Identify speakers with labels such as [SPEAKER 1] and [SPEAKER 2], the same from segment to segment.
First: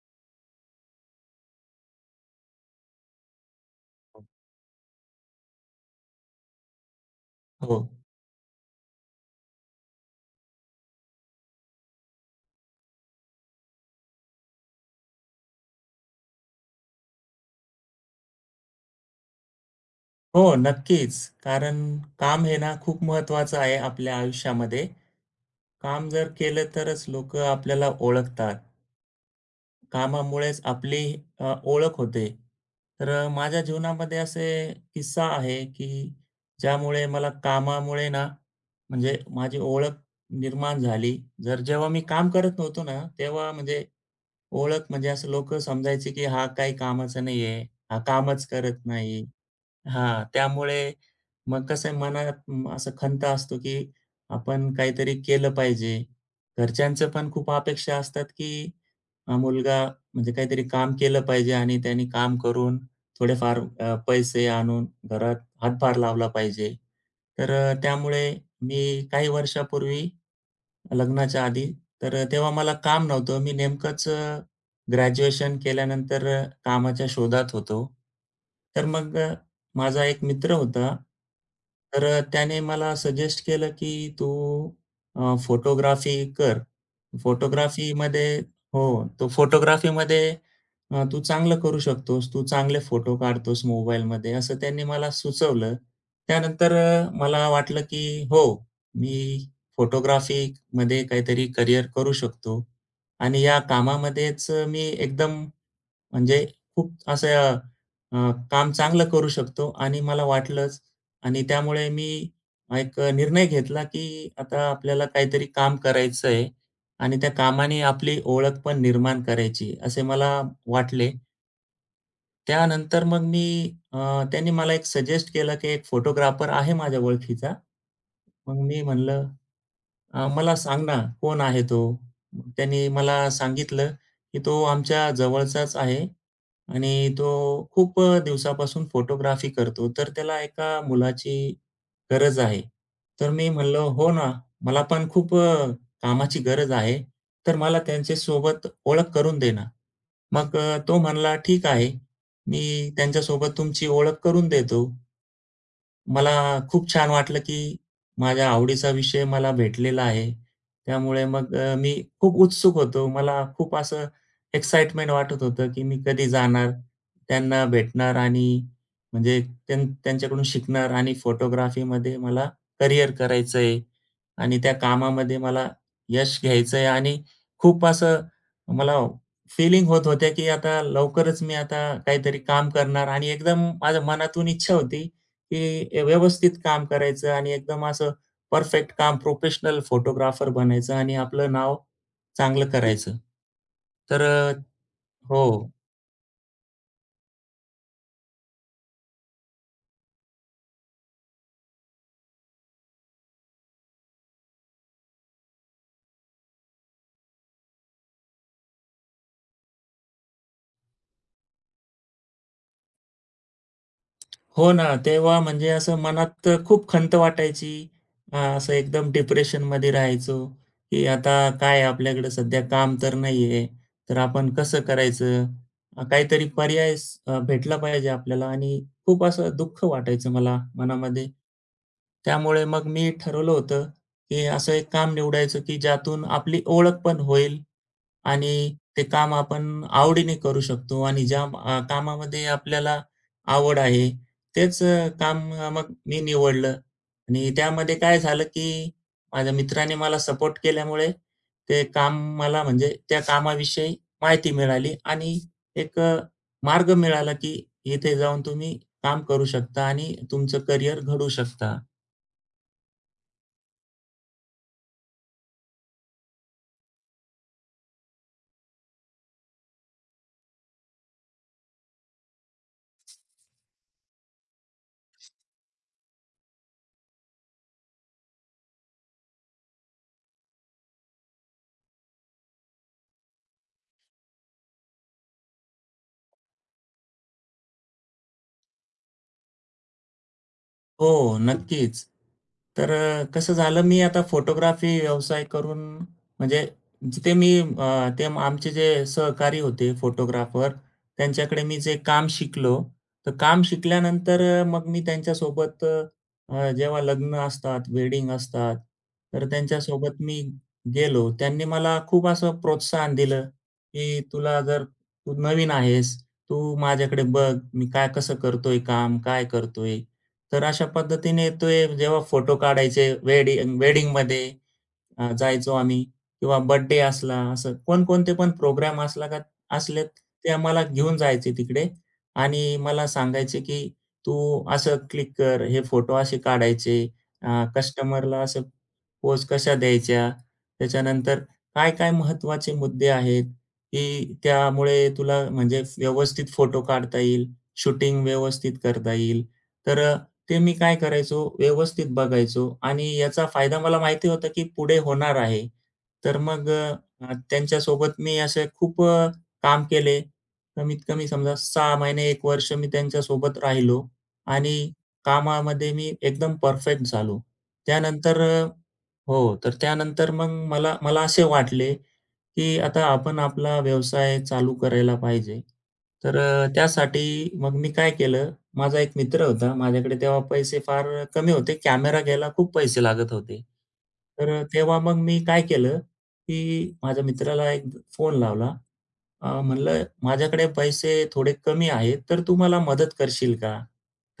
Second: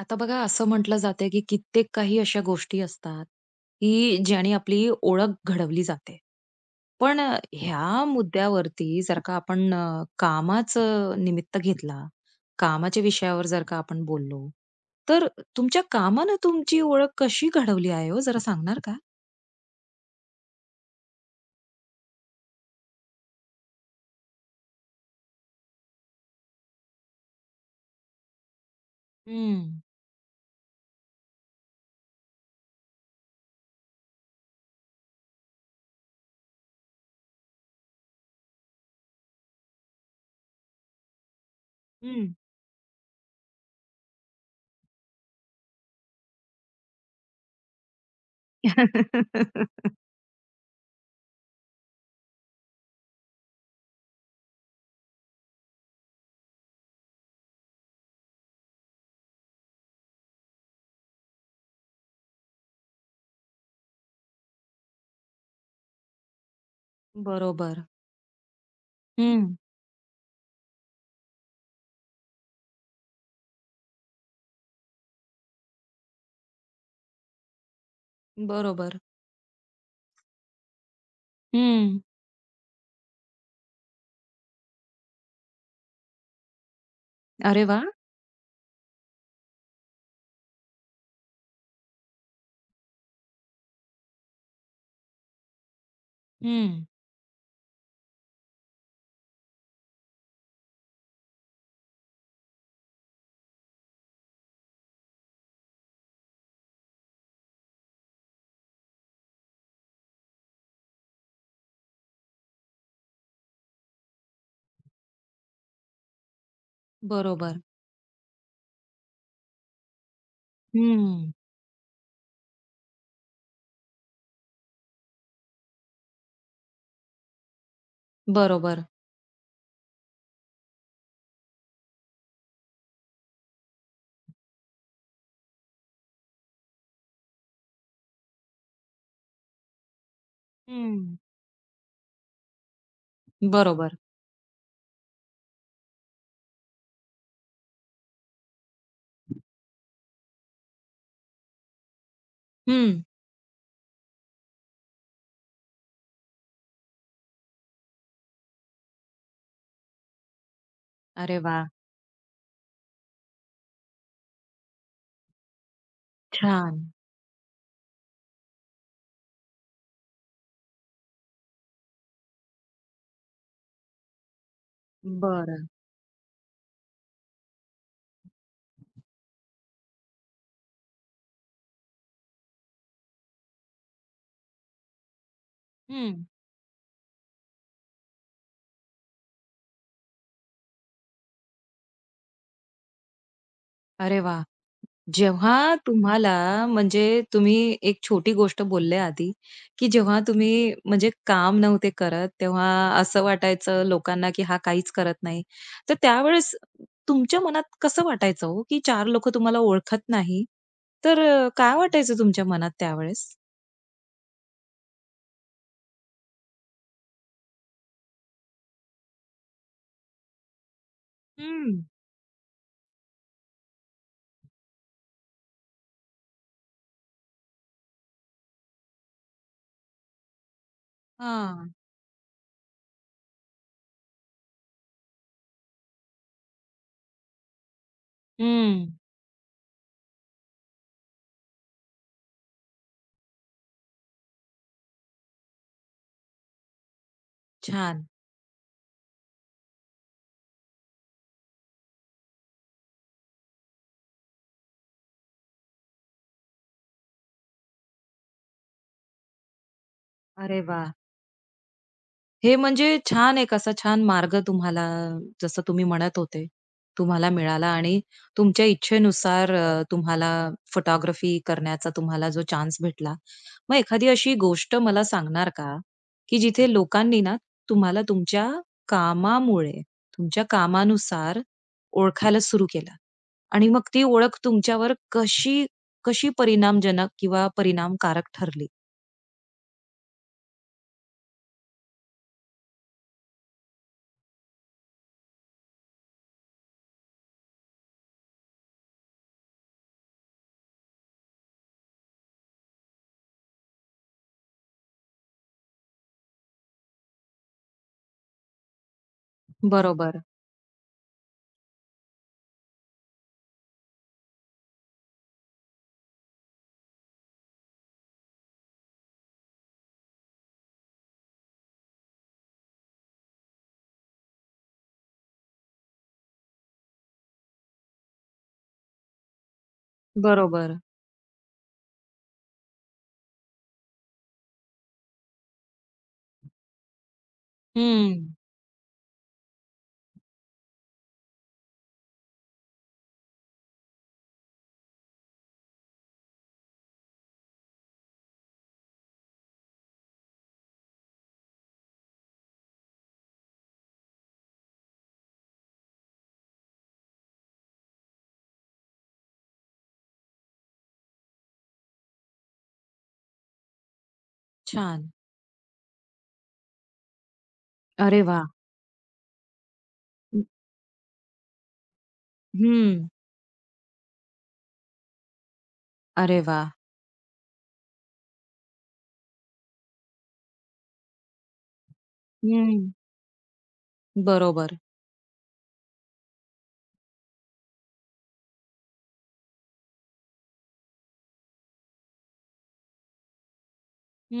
[SPEAKER 1] आता बघा असं म्हटलं जाते की कित्येक काही अशा गोष्टी असतात की
[SPEAKER 2] हो.
[SPEAKER 1] ज्याने आपली ओळख घडवली जाते. पण ह्या मुद्द्यावरती जर का आपण कामाचं निमित्त घेतला, कामाच्या विषयावर जर का आपण बोललो, तर तुमच्या कामानं तुमची ओळख कशी घडवली आहे हो जरा सांगणार का?
[SPEAKER 2] हो, नक्कीच. कारण काम हे ना खूप महत्त्वाचं आहे आपल्या आयुष्यामध्ये. काम जर केलं तरच लोकं आपल्याला ओळखतात.
[SPEAKER 1] हं.
[SPEAKER 2] कामामुळेच आपली ओळख होते. तर माझ्या जीवनामध्ये असे किस्सा आहे, की ज्यामुळे मला कामामुळे ना म्हणजे माझी ओळख निर्माण झाली. जर जेव्हा मी काम
[SPEAKER 1] हं.
[SPEAKER 2] करत नव्हतो ना, तेव्हा म्हणजे ओळख म्हणजे असं लोकं समजायचे, की हा काही कामाचा नाहीये, हा कामच करत नाही. हां, त्यामुळे मग कसं आहे मनात असा खंत असतो, की आपण काहीतरी केलं पाहिजे. घरच्यांचं पण खूप अपेक्षा असतात, की हा मुलगा म्हणजे काहीतरी काम केलं पाहिजे आणि त्याने काम करून थोडेफार पैसे आणून घरात हातभार लावला पाहिजे. तर
[SPEAKER 1] बरोबर.
[SPEAKER 2] त्यामुळे मी काही
[SPEAKER 1] हं.
[SPEAKER 2] वर्षापूर्वी लग्नाच्या आधी तर तेव्हा मला काम नव्हतं. मी नेमकंच ग्रॅज्युएशन केल्यानंतर कामाच्या शोधात होतो. तर
[SPEAKER 1] बरोबर.
[SPEAKER 2] मग माझा एक मित्र होता.
[SPEAKER 1] हं.
[SPEAKER 2] तर त्याने मला सजेस्ट केलं, की "तू फोटोग्राफी कर.
[SPEAKER 1] अरे वाह!
[SPEAKER 2] फोटोग्राफीमध्ये" हो. "तो फोटोग्राफीमध्ये तू चांगलं करू शकतोस. तू चांगले फोटो काढतोस मोबाईलमध्ये." असं त्यांनी मला सुचवलं. त्यानंतर
[SPEAKER 1] हं.
[SPEAKER 2] मला वाटलं, की हो, मी फोटोग्राफीमध्ये काहीतरी करियर करू शकतो. आणि या कामामध्येच मी एकदम म्हणजे खूप असं काम चांगलं करू शकतो आणि मला वाटलंच आणि त्यामुळे मी एक निर्णय घेतला, की आता आपल्याला काहीतरी काम करायचं आहे आणि त्या
[SPEAKER 1] बरोबर.
[SPEAKER 2] कामाने आपली ओळख पण निर्माण करायची, असे मला वाटले.
[SPEAKER 1] हं.
[SPEAKER 2] त्यानंतर मग मी अ, त्यांनी मला एक सजेस्ट केलं, की एक फोटोग्राफर आहे माझ्या ओळखीचा. मग मी
[SPEAKER 1] बरोबर.
[SPEAKER 2] म्हणलं "मला सांग ना, कोण आहे तो?" मग त्यांनी मला सांगितलं, की "तो आमच्या जवळचाच आहे आणि तो खूप दिवसापासून फोटोग्राफी करतो, तर त्याला एका
[SPEAKER 1] हं.
[SPEAKER 2] मुलाची गरज आहे." तर मी म्हणलो,
[SPEAKER 1] बरोबर.
[SPEAKER 2] "हो ना, मला पण खूप कामाची गरज आहे, तर मला त्यांच्यासोबत ओळख करून दे ना." मग तो म्हणला, "ठीक आहे, मी
[SPEAKER 1] हं.
[SPEAKER 2] त्यांच्यासोबत तुमची ओळख करून देतो." मला खूप छान वाटलं, की माझ्या आवडीचा विषय मला भेटलेला आहे. त्यामुळे
[SPEAKER 1] अरे
[SPEAKER 2] मग
[SPEAKER 1] वा,
[SPEAKER 2] मी खूप उत्सुक होतो. मला खूप असं एक्साईटमेंट वाटत होतं, की मी कधी जाणार,
[SPEAKER 1] छान.
[SPEAKER 2] त्यांना भेटणार आणि म्हणजे त्यांच्याकडून शिकणार आणि फोटोग्राफीमध्ये मला करियर करायचं आहे आणि त्या कामामध्ये
[SPEAKER 1] बरं.
[SPEAKER 2] मला यश घ्यायचं आहे आणि खूप असं मला फीलिंग होत होत्या, की आता लवकरच मी आता काहीतरी काम करणार आणि एकदम माझ्या मनातून इच्छा होती की
[SPEAKER 1] हं.
[SPEAKER 2] व्यवस्थित काम करायचं आणि एकदम असं परफेक्ट काम, प्रोफेशनल फोटोग्राफर बनायचं आणि आपलं नाव चांगलं करायचं.
[SPEAKER 1] अरे
[SPEAKER 2] तर
[SPEAKER 1] वाह! जेव्हा
[SPEAKER 2] हो.
[SPEAKER 1] तुम्हाला म्हणजे तुम्ही एक छोटी गोष्ट बोलले आधी, की जेव्हा तुम्ही म्हणजे काम नव्हते करत, तेव्हा असं वाटायचं लोकांना, की हा काहीच करत नाही. तर त्यावेळेस तुमच्या मनात कसं वाटायचं हो, की 4 लोकं तुम्हाला ओळखत नाही? तर काय वाटायचं तुमच्या मनात त्यावेळेस?
[SPEAKER 2] हो ना, तेव्हा म्हणजे असं मनात खूप खंत वाटायची. असं एकदम डिप्रेशनमध्ये राहायचो, की आता
[SPEAKER 1] हं.
[SPEAKER 2] काय आपल्याकडे सध्या काम तर नाहीये, तर आपण कसं करायचं? काहीतरी पर्याय भेटला पाहिजे आपल्याला आणि खूप असं दुःख वाटायचं मला मनामध्ये.
[SPEAKER 1] हां.
[SPEAKER 2] त्यामुळे मग मी ठरवलं होतं, की असं एक काम निवडायचं, की ज्यातून आपली ओळख पण होईल आणि
[SPEAKER 1] हं.
[SPEAKER 2] ते काम आपण आवडीने करू शकतो आणि ज्या कामामध्ये आपल्याला आवड आहे, तेच काम मग मी निवडलं आणि त्यामध्ये
[SPEAKER 1] छान.
[SPEAKER 2] काय झालं, की माझ्या मित्राने मला सपोर्ट केल्यामुळे ते काम मला म्हणजे त्या कामाविषयी माहिती मिळाली आणि एक मार्ग मिळाला, की इथे जाऊन तुम्ही काम करू शकता आणि तुमचं
[SPEAKER 1] अरे वाह!
[SPEAKER 2] करियर घडवू शकता.
[SPEAKER 1] हे म्हणजे छान एक असा छान मार्ग तुम्हाला जसं तुम्ही म्हणत होते, तुम्हाला मिळाला आणि तुमच्या इच्छेनुसार तुम्हाला फोटोग्राफी करण्याचा तुम्हाला जो चान्स भेटला. मग एखादी अशी गोष्ट मला सांगणार का, की जिथे लोकांनी ना तुम्हाला तुमच्या कामामुळे, तुमच्या कामानुसार ओळखायला सुरू केलं आणि मग ती ओळख तुमच्यावर कशी कशी परिणामजनक किंवा परिणामकारक ठरली?
[SPEAKER 2] हो, नक्कीच. तर कसं झालं मी आता फोटोग्राफी व्यवसाय करून म्हणजे जिथे मी आमचे जे सहकारी होते फोटोग्राफर, त्यांच्याकडे मी जे काम शिकलो, तर काम शिकल्यानंतर मग मी त्यांच्यासोबत जेव्हा लग्न असतात, वेडिंग असतात, तर त्यांच्यासोबत
[SPEAKER 1] बरोबर,
[SPEAKER 2] मी गेलो. त्यांनी मला खूप असं प्रोत्साहन दिलं, की "तुला जर तू नवीन आहेस, तू माझ्याकडे बघ, मी काय कसं करतोय काम, काय करतोय?" तर अशा पद्धतीने ते जेव्हा फोटो काढायचे वेडिंगमध्ये जायचो आम्ही किंवा बर्थडे असला, असं कोणकोणते पण प्रोग्राम असला का असले ते
[SPEAKER 1] बरोबर.
[SPEAKER 2] आम्हाला घेऊन जायचे तिकडे आणि मला सांगायचे, की "तू असं क्लिक कर, हे फोटो असे काढायचे,
[SPEAKER 1] हं,
[SPEAKER 2] कस्टमरला असं पोज कशा द्यायच्या, त्याच्यानंतर काय-काय महत्त्वाचे मुद्दे आहेत, की त्यामुळे तुला म्हणजे व्यवस्थित फोटो काढता येईल, शूटिंग व्यवस्थित करता येईल." तर ते मी काय करायचो, व्यवस्थित बघायचो आणि याचा फायदा मला माहिती होता, की पुढे होणार आहे. तर मग अ, अ, त्यांच्यासोबत मी असे खूप काम केले. कमीत कमी समजा 6 महिने, 1 वर्ष मी त्यांच्यासोबत राहिलो आणि
[SPEAKER 1] छान.
[SPEAKER 2] कामामध्ये मी एकदम परफेक्ट झालो.
[SPEAKER 1] अरे वा.
[SPEAKER 2] त्यानंतर, हो, तर त्यानंतर
[SPEAKER 1] हं,
[SPEAKER 2] मग मला मला असे वाटले, की आता
[SPEAKER 1] हं.
[SPEAKER 2] आपण आपला व्यवसाय चालू करायला पाहिजे. तर
[SPEAKER 1] अरे वाह!
[SPEAKER 2] त्यासाठी मग मी काय केलं, माझा एक मित्र होता. माझ्याकडे तेव्हा पैसे फार कमी होते. कॅमेरा घ्यायला खूप
[SPEAKER 1] हं.
[SPEAKER 2] पैसे लागत होते. तर
[SPEAKER 1] बरोबर.
[SPEAKER 2] तेव्हा मग मी काय केलं, की माझ्या मित्राला एक फोन लावला. म्हणलं, "माझ्याकडे पैसे थोडे कमी आहेत, तर तू मला मदत करशील का?"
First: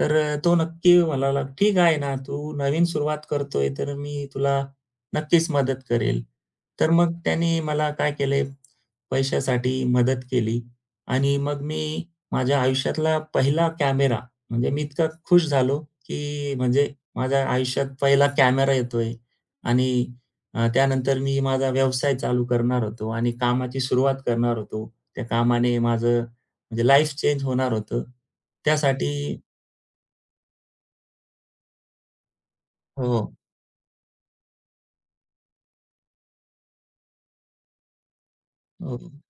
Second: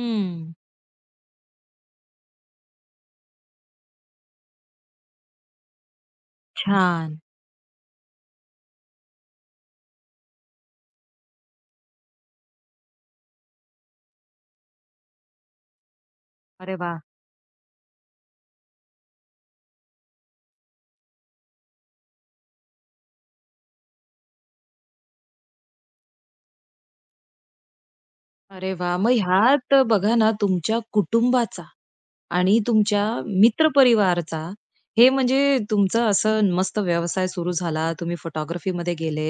[SPEAKER 2] तर तो नक्की म्हणाला, "ठीक आहे ना, तू नवीन सुरुवात करतोय, तर मी तुला नक्कीच मदत करेल. तर मग
[SPEAKER 1] छान.
[SPEAKER 2] त्याने मला काय केले, पैशासाठी मदत केली आणि मग मी माझ्या आयुष्यातला पहिला कॅमेरा म्हणजे मी इतका खुश झालो, की
[SPEAKER 1] अरे
[SPEAKER 2] म्हणजे
[SPEAKER 1] वाह!
[SPEAKER 2] माझ्या आयुष्यात पहिला कॅमेरा येतोय आणि त्यानंतर मी माझा व्यवसाय चालू करणार होतो आणि कामाची सुरुवात करणार होतो. त्या कामाने माझं म्हणजे लाईफ चेंज होणार होतं.
[SPEAKER 1] अरे वाह! मग
[SPEAKER 2] त्यासाठी
[SPEAKER 1] ह्यात बघा ना तुमच्या कुटुंबाचा आणि तुमच्या
[SPEAKER 2] हो,
[SPEAKER 1] मित्रपरिवारचा हे म्हणजे तुमचं असं मस्त व्यवसाय सुरू झाला, तुम्ही फोटोग्राफीमध्ये
[SPEAKER 2] हो.
[SPEAKER 1] गेले.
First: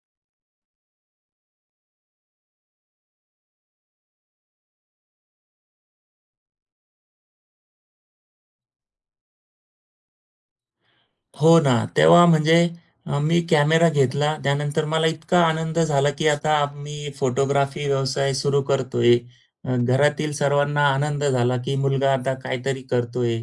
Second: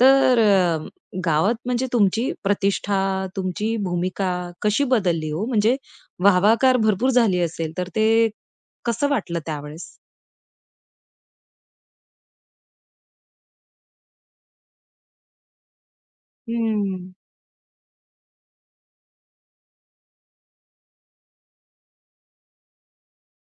[SPEAKER 1] तर गावात म्हणजे तुमची प्रतिष्ठा, तुमची भूमिका कशी बदलली हो? म्हणजे वाहवाकार भरपूर झाली असेल, तर ते कसं वाटलं त्यावेळेस?
[SPEAKER 2] हो ना. तेव्हा म्हणजे मी कॅमेरा घेतला. त्यानंतर मला इतका आनंद झाला, की आता मी
[SPEAKER 1] हं.
[SPEAKER 2] फोटोग्राफी व्यवसाय सुरू करतोय. घरातील सर्वांना आनंद झाला, की मुलगा आता काहीतरी करतोय.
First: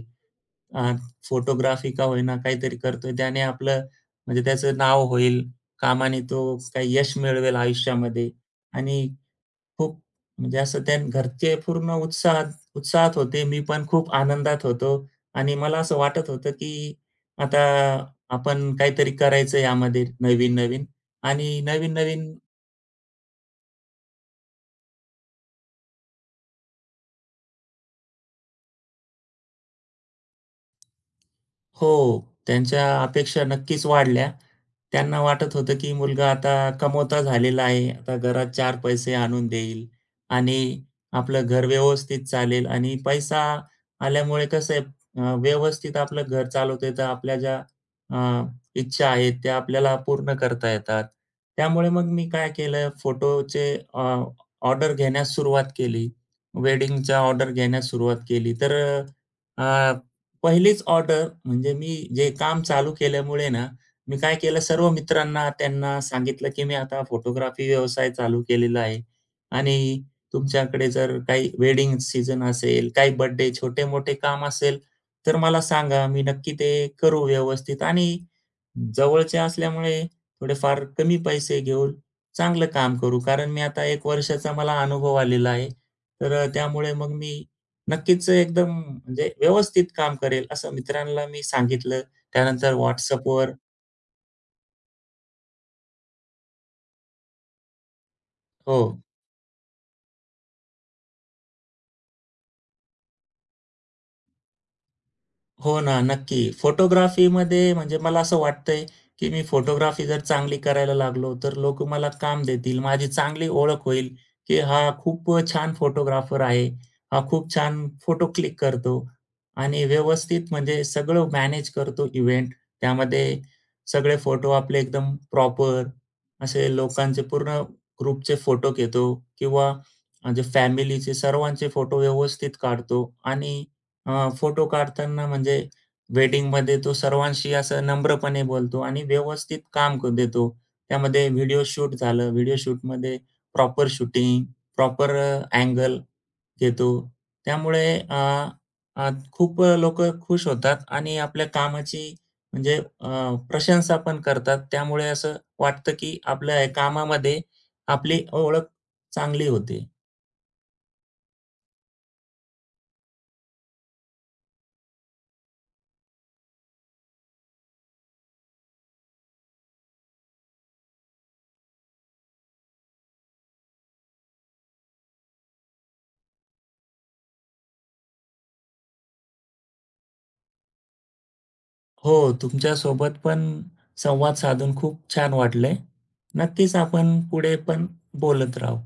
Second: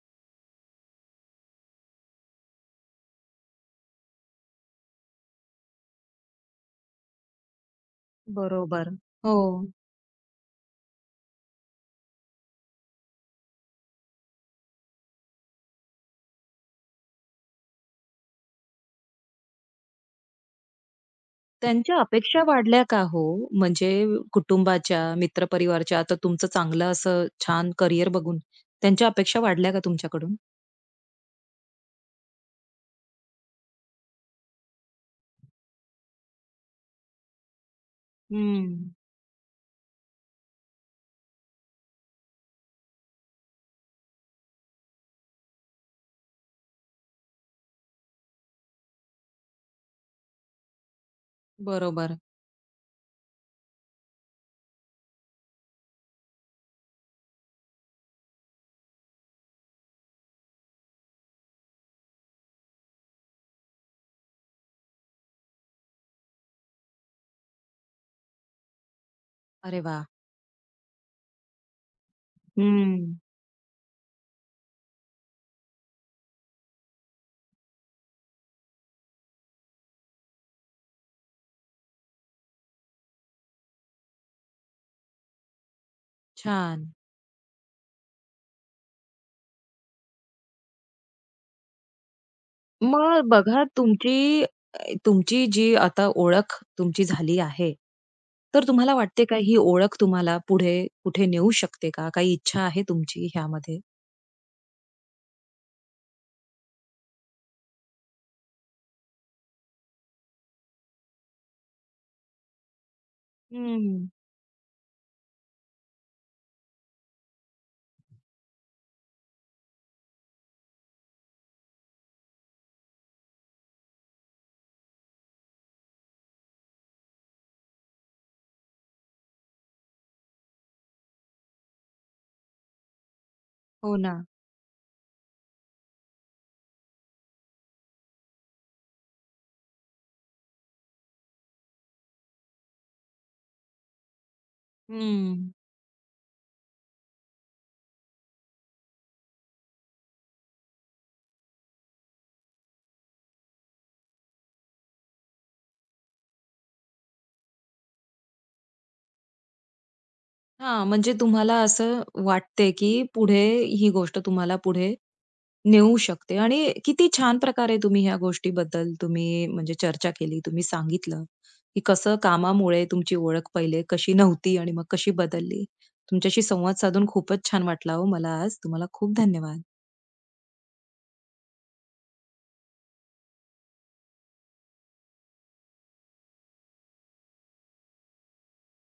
[SPEAKER 2] अ, फोटोग्राफी का होईना काहीतरी करतोय. त्याने आपलं म्हणजे त्याचं नाव होईल. कामाने तो काही यश मिळवेल आयुष्यामध्ये
[SPEAKER 1] बरोबर.
[SPEAKER 2] आणि
[SPEAKER 1] हो.
[SPEAKER 2] खूप म्हणजे असं त्या घरचे पूर्ण उत्साहात उत्साहात होते. मी पण खूप आनंदात होतो आणि मला असं वाटत होतं, की आता आपण काहीतरी करायचं यामध्ये नवीन-नवीन आणि
[SPEAKER 1] त्यांच्या
[SPEAKER 2] नवीन-नवीन
[SPEAKER 1] अपेक्षा वाढल्या का हो? म्हणजे कुटुंबाच्या, मित्रपरिवारच्या, आता तुमचं चांगलं असं छान करियर बघून त्यांच्या अपेक्षा वाढल्या का तुमच्याकडून?
[SPEAKER 2] हो, त्यांच्या अपेक्षा नक्कीच वाढल्या. त्यांना वाटत होतं, की मुलगा आता कमवता झालेला आहे. आता घरात 4
[SPEAKER 1] हं.
[SPEAKER 2] पैसे आणून देईल आणि आपलं घर व्यवस्थित चालेल आणि पैसा आल्यामुळे कसं आहे व्यवस्थित आपलं घर चालवता येतं. आपल्या ज्या अ, इच्छा आहेत त्या आपल्याला पूर्ण करता येतात. त्यामुळे मग
[SPEAKER 1] बरोबर.
[SPEAKER 2] मी काय केलं फोटोचे ऑर्डर घेण्यास सुरुवात केली. वेडिंगच्या ऑर्डर घेण्यास सुरुवात केली. तर अ, पहिलीच ऑर्डर म्हणजे मी जे काम चालू केल्यामुळे ना, मी काय केलं सर्व मित्रांना त्यांना सांगितलं, की मी आता फोटोग्राफी व्यवसाय चालू केलेला आहे
[SPEAKER 1] अरे
[SPEAKER 2] आणि
[SPEAKER 1] वाह!
[SPEAKER 2] तुमच्याकडे जर काही वेडिंग सीजन असेल, काही
[SPEAKER 1] हं.
[SPEAKER 2] बर्थडे छोटे-मोठे काम असेल, तर मला सांगा. मी नक्की ते करू व्यवस्थित आणि जवळचे असल्यामुळे थोडेफार कमी पैसे घेऊन चांगलं काम करू. कारण मी आता एक वर्षाचा मला अनुभव आलेला आहे. तर
[SPEAKER 1] छान.
[SPEAKER 2] त्यामुळे मग मी नक्कीच एकदम म्हणजे व्यवस्थित काम करेल असं मित्रांना मी सांगितलं. त्यानंतर
[SPEAKER 1] मग
[SPEAKER 2] WhatsAppवर
[SPEAKER 1] बघा तुमची तुमची जी आता ओळख तुमची झाली आहे, तर
[SPEAKER 2] हो.
[SPEAKER 1] तुम्हाला वाटते का ही ओळख तुम्हाला पुढे कुठे नेऊ शकते का? काही इच्छा आहे तुमची ह्यामध्ये?
[SPEAKER 2] हो ना, नक्की. फोटोग्राफीमध्ये म्हणजे मला असं वाटतंय, की मी फोटोग्राफी जर चांगली करायला लागलो, तर लोकं मला काम देतील. माझी चांगली ओळख
[SPEAKER 1] हं.
[SPEAKER 2] होईल, की हा खूप छान फोटोग्राफर आहे. हा खूप छान फोटो क्लिक करतो आणि व्यवस्थित म्हणजे सगळं मॅनेज करतो इव्हेंट. त्यामध्ये सगळे फोटो आपले एकदम प्रॉपर असे लोकांचे पूर्ण ग्रुपचे फोटो घेतो किंवा म्हणजे फॅमिलीचे सर्वांचे फोटो व्यवस्थित काढतो आणि
[SPEAKER 1] हो ना.
[SPEAKER 2] फोटो काढताना म्हणजे वेडिंगमध्ये तो सर्वांशी असं नम्रपणे बोलतो आणि व्यवस्थित काम देतो. त्यामध्ये व्हिडिओ शूट झालं, व्हिडिओ शूटमध्ये प्रॉपर शूटिंग, प्रॉपर
[SPEAKER 1] हं.
[SPEAKER 2] अँगल घेतो. त्यामुळे अ, अ, खूप लोकं खुश होतात आणि आपल्या कामाची म्हणजे प्रशंसा पण करतात. त्यामुळे असं वाटतं, की आपल्या या कामामध्ये आपली ओळख चांगली होते.
[SPEAKER 1] हां, म्हणजे तुम्हाला असं वाटते की पुढे ही गोष्ट तुम्हाला पुढे नेऊ शकते आणि किती छान प्रकारे तुम्ही ह्या गोष्टीबद्दल तुम्ही म्हणजे चर्चा केली. तुम्ही सांगितलं, की कसं कामामुळे तुमची ओळख पहिले कशी नव्हती आणि मग कशी बदलली. तुमच्याशी संवाद साधून खूपच छान वाटला हो मला आज. तुम्हाला खूप धन्यवाद.
[SPEAKER 2] हो, तुमच्यासोबत पण संवाद साधून खूप छान वाटले. नक्कीच आपण पुढे पण बोलत राहू.